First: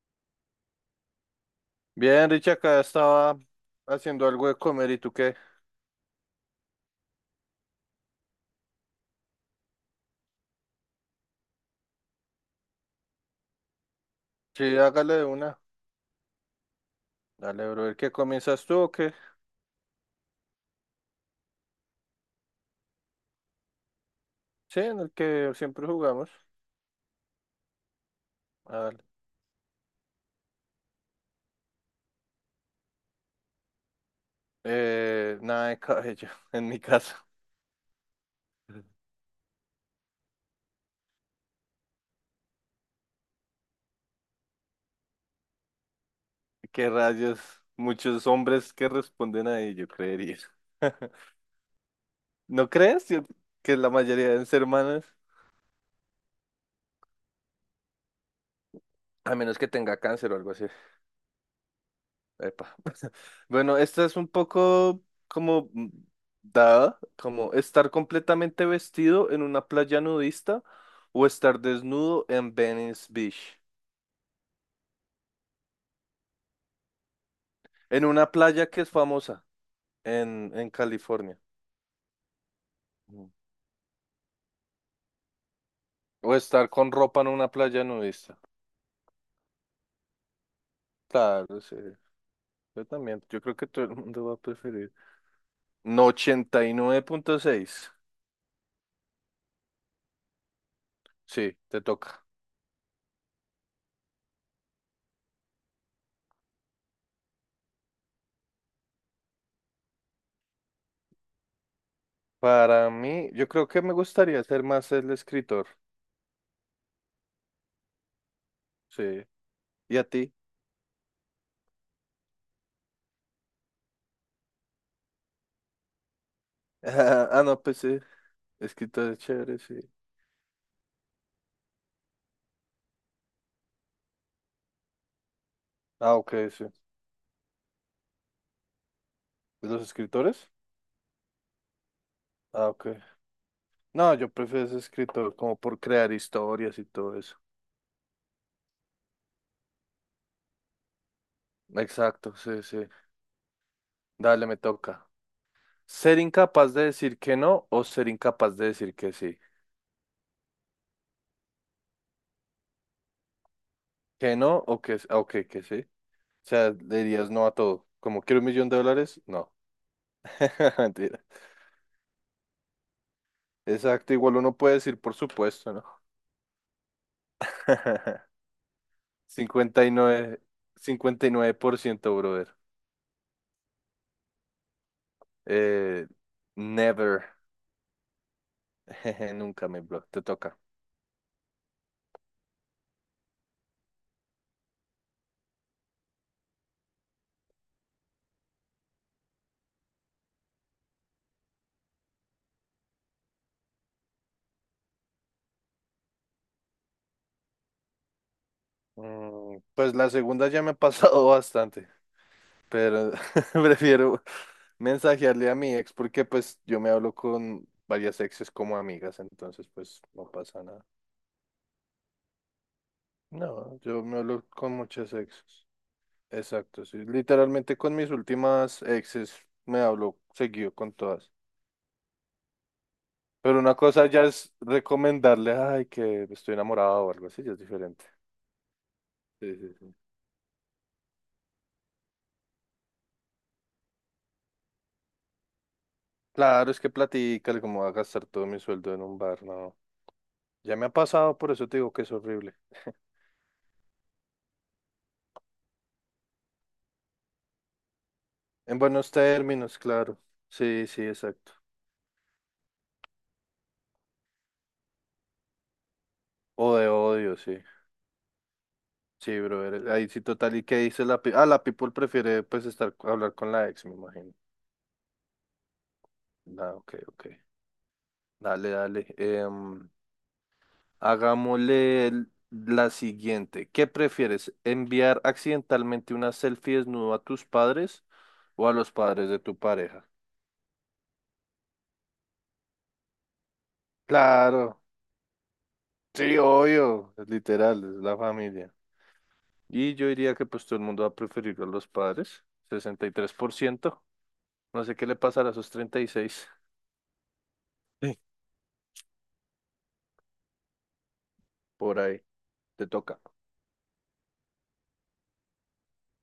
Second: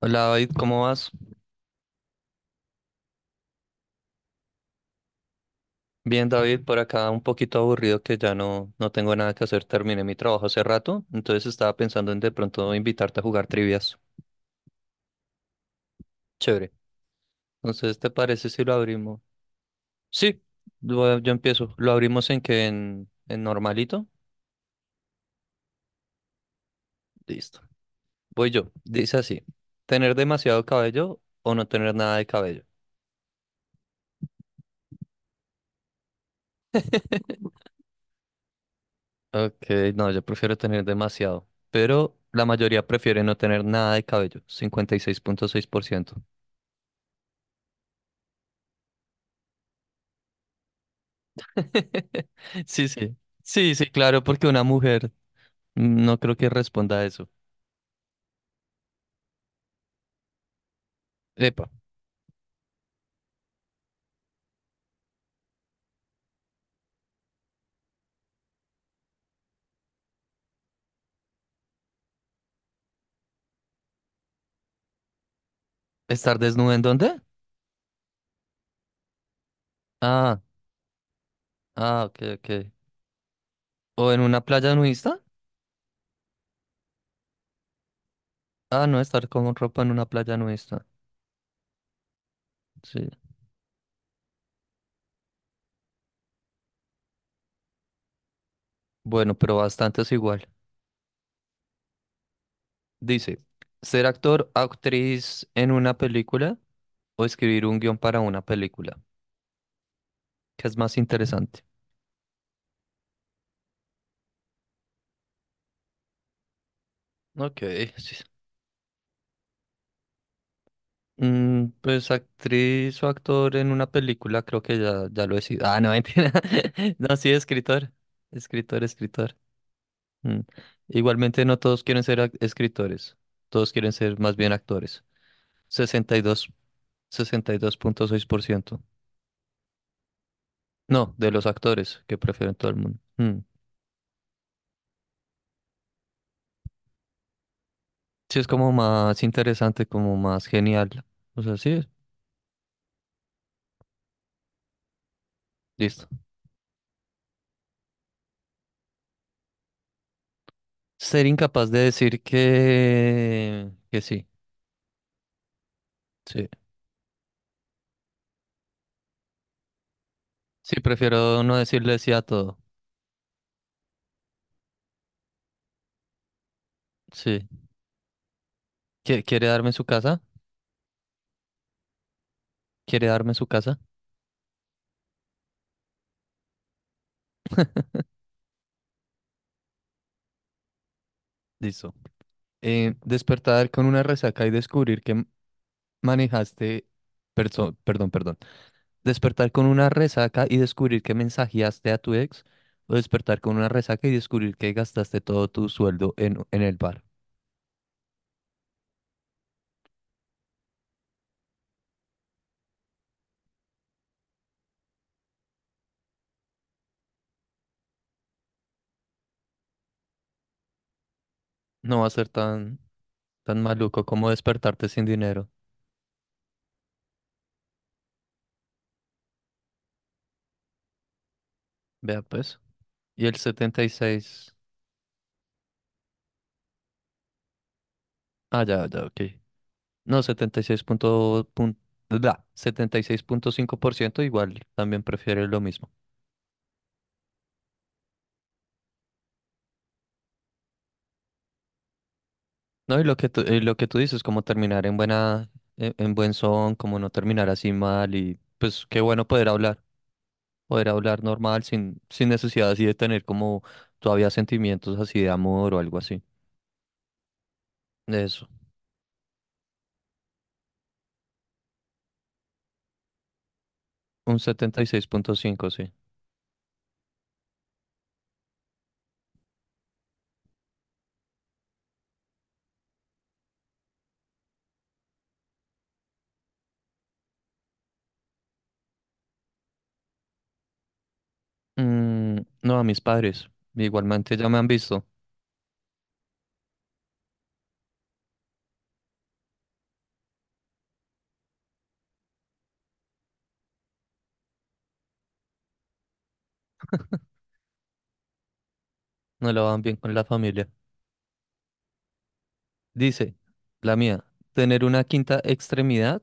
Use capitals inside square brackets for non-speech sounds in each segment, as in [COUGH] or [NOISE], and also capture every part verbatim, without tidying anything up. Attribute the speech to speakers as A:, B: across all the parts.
A: Hola David, ¿cómo vas?
B: Bien, Richie, acá estaba haciendo algo de comer. ¿Y tú qué?
A: Bien David, por acá un poquito aburrido que ya no, no tengo nada que hacer, terminé mi trabajo hace rato, entonces estaba pensando en de pronto invitarte a jugar trivias.
B: Sí, hágale de una.
A: Chévere.
B: Dale, bro. ¿El
A: Entonces, ¿te
B: que
A: parece si
B: comienzas
A: lo
B: tú o qué?
A: abrimos? Sí, lo- yo empiezo. ¿Lo abrimos en que ¿En, en normalito?
B: Sí, en el que siempre jugamos.
A: Listo. Voy yo.
B: Hágale.
A: Dice así, ¿tener demasiado cabello o no tener nada de cabello?
B: Eh, nada de cabello, [LAUGHS] en mi caso.
A: [LAUGHS]
B: [LAUGHS]
A: Ok, no, yo prefiero tener demasiado, pero la mayoría prefiere no tener nada de cabello, cincuenta y seis punto seis por ciento.
B: ¿Qué rayos? Muchos hombres que responden ahí, yo creería. [LAUGHS]
A: [LAUGHS]
B: ¿No
A: Sí,
B: crees?
A: sí.
B: Yo-
A: Sí,
B: que
A: sí,
B: la
A: claro,
B: mayoría
A: porque
B: deben
A: una
B: ser manos.
A: mujer mm, no creo que responda a eso.
B: A menos que tenga cáncer o algo así.
A: Epa,
B: Epa. Bueno, esta es un poco como mm, dada, como estar completamente vestido en una playa nudista o estar desnudo en Venice Beach,
A: ¿estar desnuda en dónde?
B: en una playa que es famosa
A: Ah,
B: en, en California.
A: ah, ok, ok.
B: Mm.
A: ¿O en una playa nudista?
B: O estar con ropa en una playa nudista.
A: Ah, no, estar con ropa en una playa nudista.
B: Claro, sí. Yo
A: Sí.
B: también, yo creo que todo el mundo va a preferir. No, ochenta y nueve punto seis.
A: Bueno, pero bastante es igual.
B: Sí, te toca.
A: Dice, ¿ser actor, actriz en una película o escribir un guión para una película? ¿Qué es más interesante?
B: Para mí, yo creo que me gustaría ser más el escritor.
A: Ok, [LAUGHS] sí.
B: Sí. ¿Y a ti?
A: Mm, pues actriz o actor en una película, creo que ya, ya lo he sido. Ah, no, mentira. [LAUGHS] No, sí,
B: [LAUGHS] Ah, no, pues
A: escritor.
B: sí.
A: Escritor,
B: Escritores
A: escritor.
B: chéveres, sí.
A: Mm. Igualmente no todos quieren ser ac- escritores. Todos quieren ser más bien actores.
B: Ah,
A: Sesenta sesenta y y
B: ok,
A: dos,
B: sí.
A: sesenta y dos punto seis por ciento.
B: ¿De los escritores?
A: No, de los actores que prefieren
B: Ah,
A: todo el
B: ok.
A: mundo. Mm.
B: No, yo prefiero ese escritor como por crear historias y todo eso.
A: Sí, es como más interesante, como más genial. O sea, sí,
B: Exacto, sí, sí. Dale, me toca.
A: listo.
B: Ser incapaz de decir que no o ser incapaz de decir que sí.
A: Ser incapaz de decir que, que sí.
B: Que no o que, ah, ok, que sí. O
A: Sí.
B: sea, le dirías no a todo. Como quiero un millón de dólares, no. [LAUGHS]
A: Sí,
B: Mentira.
A: prefiero no decirle sí a todo.
B: Exacto, igual uno puede decir por supuesto, ¿no?
A: Sí.
B: [LAUGHS]
A: ¿Qui- ¿Quiere darme
B: cincuenta
A: su
B: cincuenta y y
A: casa?
B: nueve Cincuenta y nueve por ciento, brother.
A: ¿Quiere darme su casa?
B: Eh, Never. [LAUGHS] Jeje, nunca me blog, te toca.
A: Listo. Eh, despertar con una resaca y descubrir que m- manejaste... perso- perdón, perdón. Despertar con una resaca y descubrir que mensajeaste a tu ex. O despertar con una resaca y descubrir que gastaste todo tu sueldo en, en el bar.
B: Mm, pues la segunda ya me ha pasado [LAUGHS] bastante, pero [LAUGHS] prefiero mensajearle a mi ex porque pues yo me hablo con varias exes como amigas, entonces pues no pasa nada.
A: No va a ser tan, tan
B: No, yo
A: maluco
B: me
A: como
B: hablo con
A: despertarte sin
B: muchas
A: dinero.
B: exes. Exacto, sí. Literalmente con mis últimas exes me hablo seguido con todas.
A: Vea pues. Y el
B: Pero una
A: setenta y
B: cosa ya es
A: seis.
B: recomendarle, ay, que estoy enamorado o algo así, ya es diferente.
A: Ah, ya, ya, ok.
B: Sí, sí, sí.
A: No, setenta y seis punto, pun- bla, setenta y seis punto cinco por ciento igual también prefiere lo mismo.
B: Claro, es que platícale cómo va a gastar todo mi sueldo en un bar, no. Ya me ha pasado, por eso te digo que es horrible.
A: No, y lo que tú, y lo que tú dices, como terminar en buena, en, en buen son, como no terminar así mal y
B: En
A: pues qué
B: buenos
A: bueno poder
B: términos,
A: hablar,
B: claro. Sí,
A: poder
B: sí,
A: hablar
B: exacto.
A: normal sin, sin necesidad así de tener como todavía sentimientos así de amor o algo así.
B: O de odio, sí.
A: Eso,
B: Sí, brother. Ahí sí, total. ¿Y qué dice la pi-? Ah, la people prefiere, pues, estar, hablar con la ex, me imagino.
A: un setenta y seis punto cinco sí.
B: Ah, ok, ok. Dale, dale. Em, hagámosle el- la siguiente. ¿Qué prefieres? ¿Enviar accidentalmente una selfie desnudo a tus padres o a los padres de tu pareja?
A: Mm, no, a mis padres, igualmente ya me han
B: Claro.
A: visto,
B: Sí, obvio, es literal, es la familia. Y yo diría que pues todo el mundo va a preferir a los padres, sesenta y tres por ciento. No sé qué le pasará a esos treinta y seis. Sí.
A: no la van bien con la familia.
B: Por ahí, te toca.
A: Dice, la mía, tener una quinta extremidad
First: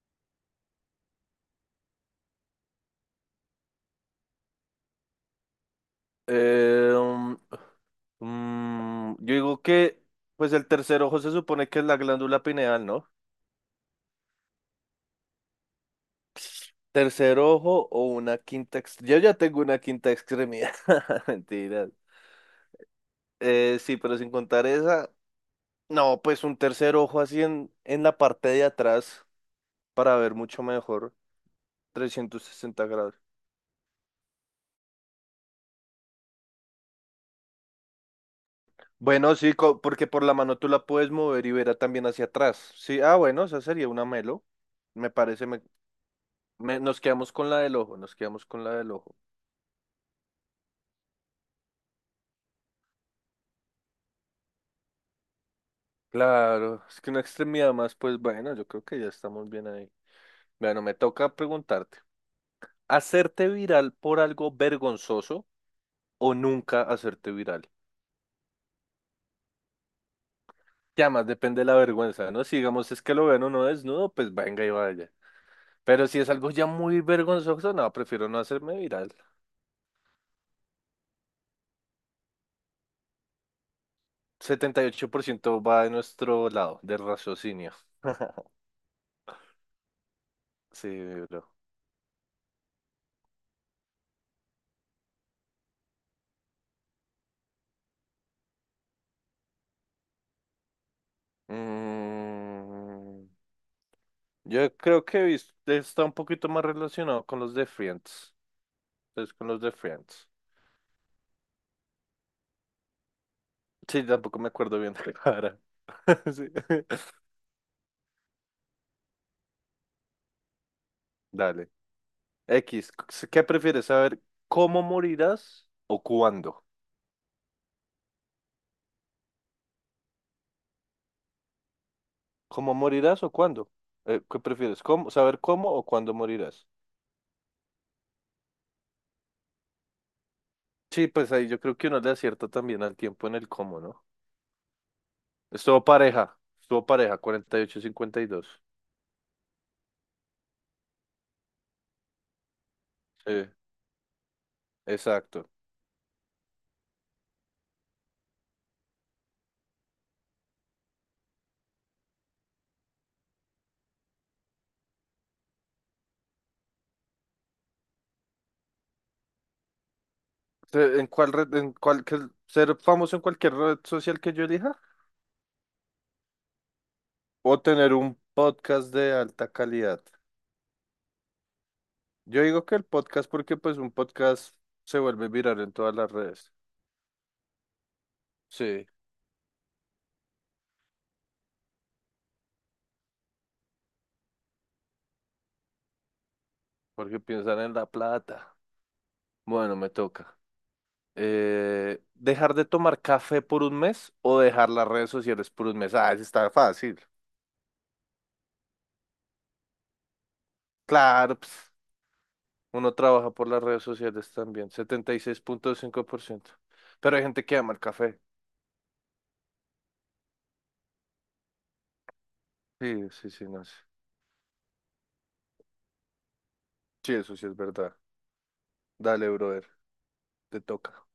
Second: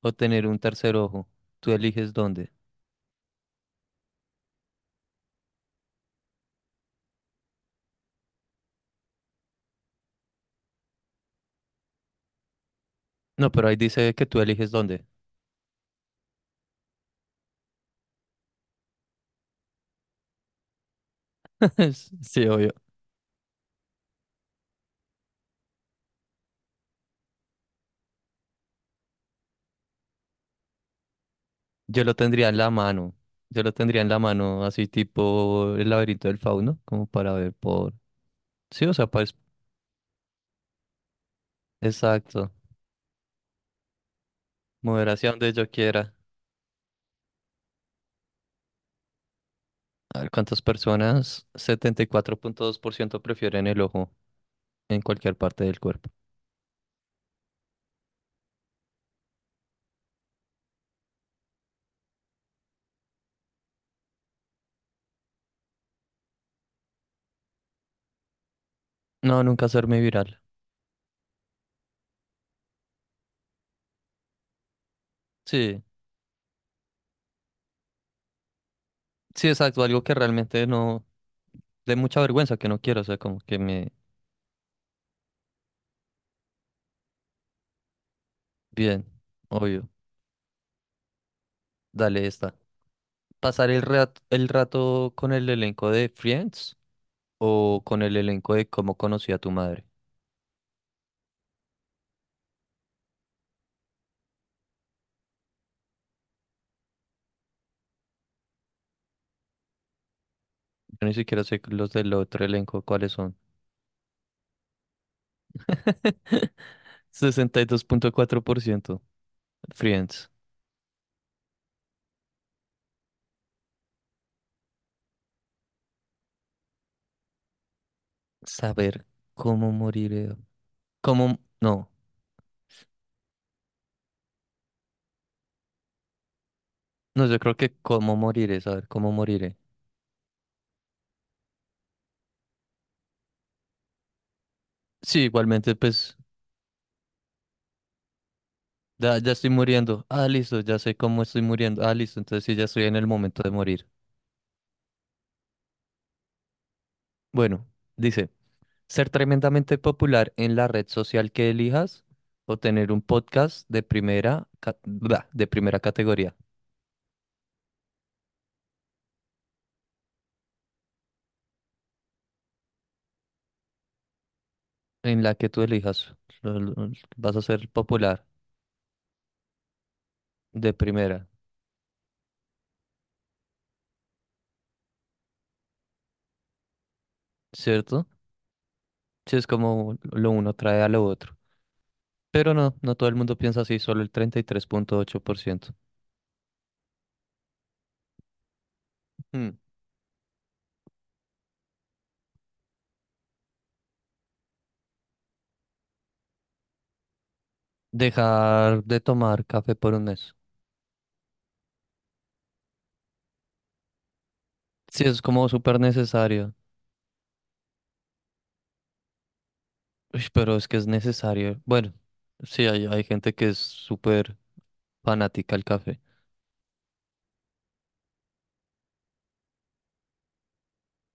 A: o tener un tercer ojo. Tú eliges dónde.
B: Eh, um, mm, yo digo que pues el tercer ojo se supone que es la glándula pineal, ¿no?
A: No, pero ahí dice que tú eliges dónde.
B: Tercer ojo o una quinta ex-. Yo ya tengo una quinta extremidad. [LAUGHS] Mentiras.
A: [LAUGHS] Sí, obvio.
B: Eh, sí, pero sin contar esa, no, pues un tercer ojo así en, en la parte de atrás. Para ver mucho mejor
A: Yo lo
B: trescientos
A: tendría en la
B: sesenta
A: mano.
B: grados.
A: Yo lo tendría en la mano, así tipo el laberinto del fauno, como para ver por... Sí, o sea, pues,
B: Bueno, sí, co- porque por la mano tú la puedes mover y verá también hacia
A: exacto.
B: atrás. Sí, ah, bueno, esa sería una melo.
A: Mover
B: Me
A: hacia
B: parece,
A: donde
B: me,
A: yo quiera.
B: me- nos quedamos con la del ojo, nos quedamos con la del ojo.
A: A ver cuántas personas, setenta y cuatro punto dos por ciento prefieren el ojo en cualquier parte del cuerpo.
B: Claro, es que una extremidad más, pues bueno, yo creo que ya estamos bien ahí. Bueno, me toca preguntarte, ¿hacerte viral por algo vergonzoso o nunca hacerte viral?
A: No, nunca hacerme viral.
B: Ya más depende de la vergüenza, ¿no? Si digamos es que lo ven o no desnudo, pues venga y vaya.
A: Sí,
B: Pero si es algo ya muy vergonzoso, no, prefiero no hacerme viral.
A: sí, exacto. Algo que realmente no... de mucha vergüenza que no quiero, o sea, como que me...
B: Setenta y ocho por ciento va de nuestro lado, del raciocinio. [LAUGHS]
A: Bien, obvio,
B: Sí, bro.
A: dale esta. ¿Pasar el rato, el rato con el elenco de Friends o con el elenco de Cómo conocí a tu madre?
B: Mm, yo creo que vis- está un poquito más relacionado con los de Friends. Entonces, con los de Friends.
A: Yo ni siquiera sé los del otro elenco cuáles son.
B: Sí, tampoco me acuerdo bien de la cara.
A: [LAUGHS]
B: [LAUGHS] Sí.
A: sesenta y dos punto cuatro por ciento Friends.
B: Dale. X, ¿qué prefieres saber? ¿Cómo morirás o cuándo?
A: Saber cómo moriré. Cómo... No,
B: ¿Cómo morirás o cuándo? Eh, ¿qué prefieres? ¿Cómo, saber cómo o cuándo morirás?
A: no, yo creo que cómo moriré, saber cómo moriré.
B: Sí, pues ahí yo creo que uno le acierta también al tiempo en el cómo, ¿no?
A: Sí, igualmente,
B: Estuvo
A: pues...
B: pareja, estuvo pareja, cuarenta y ocho cincuenta y dos.
A: Ya, ya estoy muriendo. Ah, listo, ya sé cómo estoy muriendo. Ah, listo, entonces sí, ya estoy en el
B: Sí,
A: momento de morir.
B: exacto.
A: Bueno, dice, ser tremendamente popular en la red social que elijas o tener un podcast de primera, ca- bla, de primera categoría
B: Se- ¿En cuál red, en cuál, ser famoso en cualquier red social que yo elija?
A: en la que tú elijas. Lo- lo- Vas a
B: ¿O
A: ser
B: tener un
A: popular
B: podcast de alta calidad?
A: de primera,
B: Yo digo que el podcast porque pues un podcast se vuelve viral en todas las redes.
A: ¿cierto?
B: Sí,
A: Sí, es como lo uno trae a lo otro. Pero no, no todo el mundo piensa así, solo el treinta y tres punto ocho por ciento.
B: porque piensan en la plata.
A: Hmm.
B: Bueno, me toca. Eh, ¿dejar de tomar café por un mes o dejar las redes sociales por un mes? Ah, eso está fácil.
A: Dejar de tomar café por un mes.
B: Claro, pues, uno trabaja por las redes sociales también,
A: Sí,
B: setenta y
A: es
B: seis
A: como
B: punto
A: súper
B: cinco por ciento
A: necesario.
B: Pero hay gente que ama el café.
A: Uy, pero es que es necesario. Bueno, sí, hay, hay
B: Sí, sí,
A: gente
B: sí,
A: que es
B: no sé.
A: súper fanática al café.
B: Sí, eso sí es verdad. Dale, brother, te toca.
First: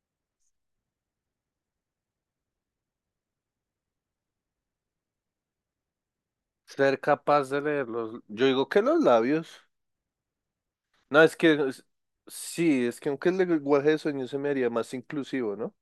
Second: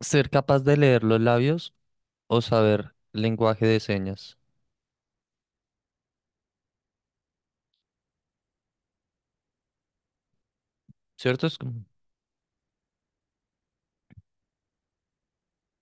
A: Ser capaz de leer los labios o saber lenguaje de señas,
B: Ser capaz de leer los. Yo digo que los labios. No, es
A: ¿cierto?
B: que,
A: Es como-
B: es-. Sí, es que aunque el lenguaje de sueño se me haría más inclusivo, ¿no?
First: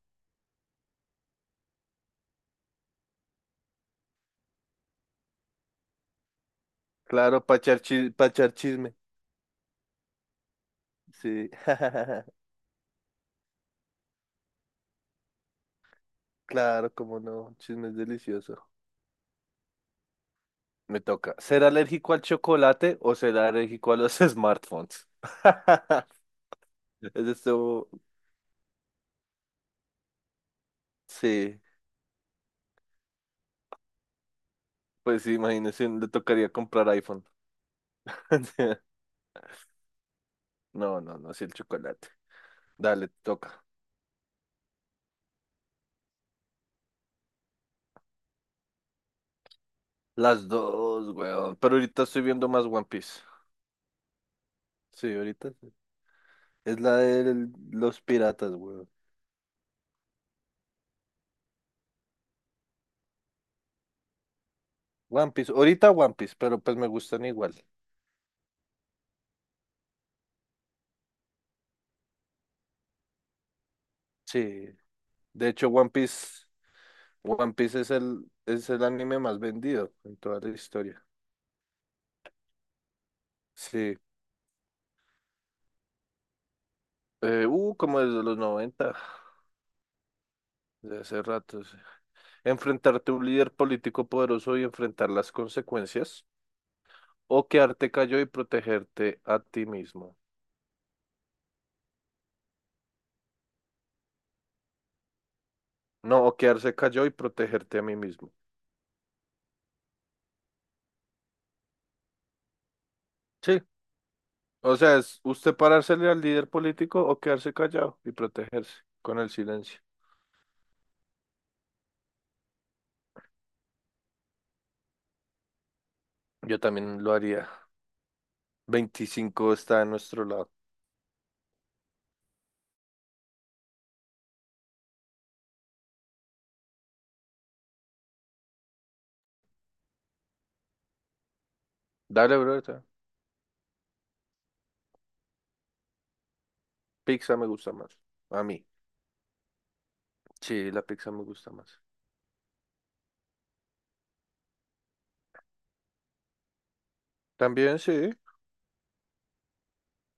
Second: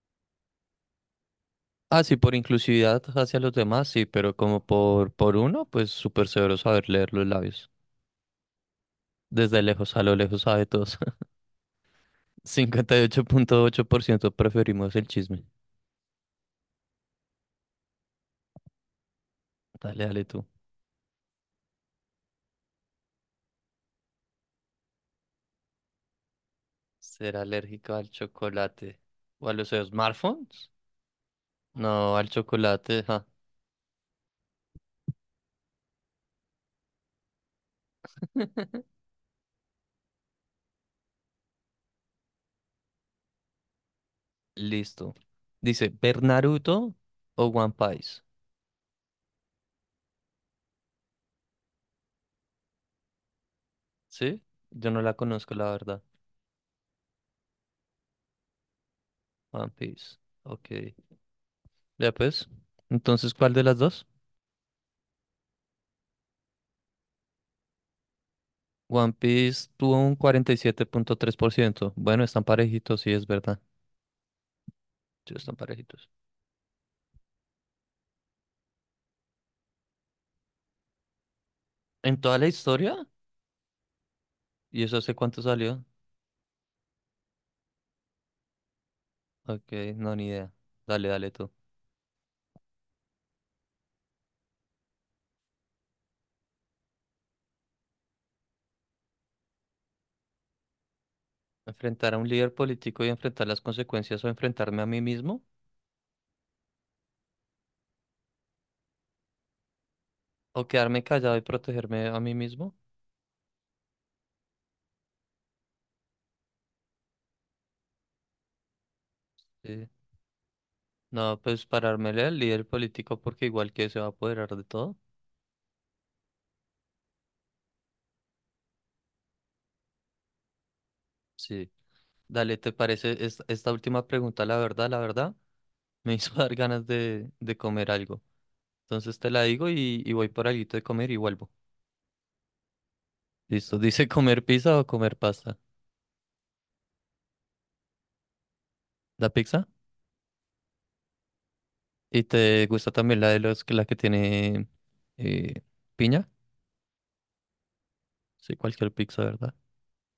A: Ah, sí, por inclusividad hacia los demás, sí, pero como por, por uno, pues súper severo saber leer los
B: Claro, para
A: labios.
B: pachar, pachar chisme.
A: Desde lejos a lo lejos sabe todos. [LAUGHS]
B: Sí, [LAUGHS]
A: Cincuenta y ocho punto ocho por ciento preferimos el chisme.
B: claro, cómo no, chisme es delicioso.
A: Dale, dale tú.
B: Me toca. ¿Ser alérgico al chocolate o ser alérgico a los [LAUGHS] smartphones? [LAUGHS] Es
A: Ser
B: esto.
A: alérgico al chocolate o a los smartphones.
B: Sí.
A: No, al chocolate, ja.
B: Pues sí, imagínese, le tocaría comprar iPhone. [LAUGHS]
A: [LAUGHS]
B: No, no, no, sí, el chocolate. Dale, te toca.
A: Listo. Dice, ¿ver Naruto o One Piece?
B: Las dos, weón. Pero ahorita estoy viendo más One Piece.
A: ¿Sí? Yo no
B: Sí,
A: la
B: ahorita.
A: conozco, la
B: Sí.
A: verdad.
B: Es la de los piratas, weón.
A: One Piece. Ok. Ya pues. Entonces, ¿cuál de las dos?
B: One Piece. Ahorita One Piece, pero pues me gustan igual.
A: One Piece tuvo un cuarenta y siete punto tres por ciento. Bueno, están parejitos, sí, es verdad.
B: Sí.
A: Sí,
B: De
A: están
B: hecho, One
A: parejitos.
B: Piece, One Piece es el, es el, anime más vendido en toda la historia.
A: ¿En toda la historia?
B: Sí.
A: ¿Y eso hace cuánto salió?
B: Eh, uh, como desde los noventa
A: Ok, no, ni idea.
B: de
A: Dale,
B: hace
A: dale tú.
B: rato. Sí. Enfrentarte a un líder político poderoso y enfrentar las consecuencias. O quedarte callado y protegerte a ti mismo.
A: ¿Enfrentar a un líder político y enfrentar las consecuencias o enfrentarme a mí mismo?
B: No, o quedarse callado y protegerte a mí mismo.
A: O quedarme callado y protegerme a mí mismo.
B: Sí. O sea, es usted parársele al líder político o quedarse callado y protegerse con el silencio.
A: Sí. No, pues parármele al líder político porque igual que se va a apoderar de todo.
B: Yo también lo haría. Veinticinco está a nuestro lado.
A: Sí. Dale, ¿te parece es- esta última pregunta? La verdad, la verdad, me hizo [LAUGHS] dar ganas de, de comer algo. Entonces te la digo y, y voy por algo de comer y vuelvo.
B: Dale, bro.
A: Listo, dice [LAUGHS] comer pizza o comer pasta.
B: Pizza me gusta más. A mí.
A: ¿La pizza?
B: Sí, la pizza me gusta más.
A: ¿Y te gusta también la de los que la que tiene eh, piña?
B: También sí.
A: Sí, cualquier pizza, ¿verdad?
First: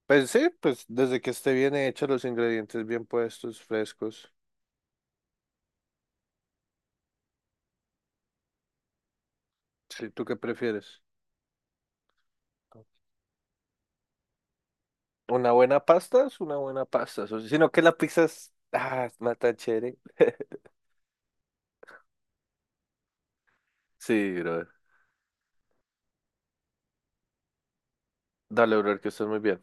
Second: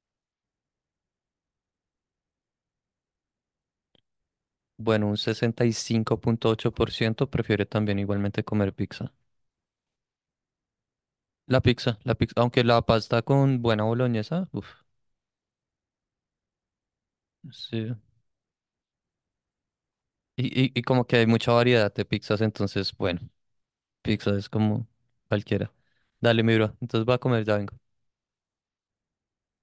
B: Pues sí, pues desde que esté bien hecho, los ingredientes bien puestos, frescos.
A: Bueno, un sesenta y cinco punto ocho por ciento prefiere también igualmente comer pizza.
B: Sí, ¿tú qué prefieres?
A: La pizza, la pizza, aunque la pasta con buena boloñesa, uff,
B: ¿Una buena pasta? Es una buena pasta. O sea, sino que
A: sí.
B: la pizza es. Ah, es más tan chévere.
A: Y,
B: [LAUGHS]
A: y, y como que hay mucha variedad de pizzas, entonces, bueno,
B: Sí,
A: pizza es
B: brother.
A: como cualquiera. Dale, mi bro, entonces va a comer, ya vengo.
B: Dale, brother, que estás muy bien.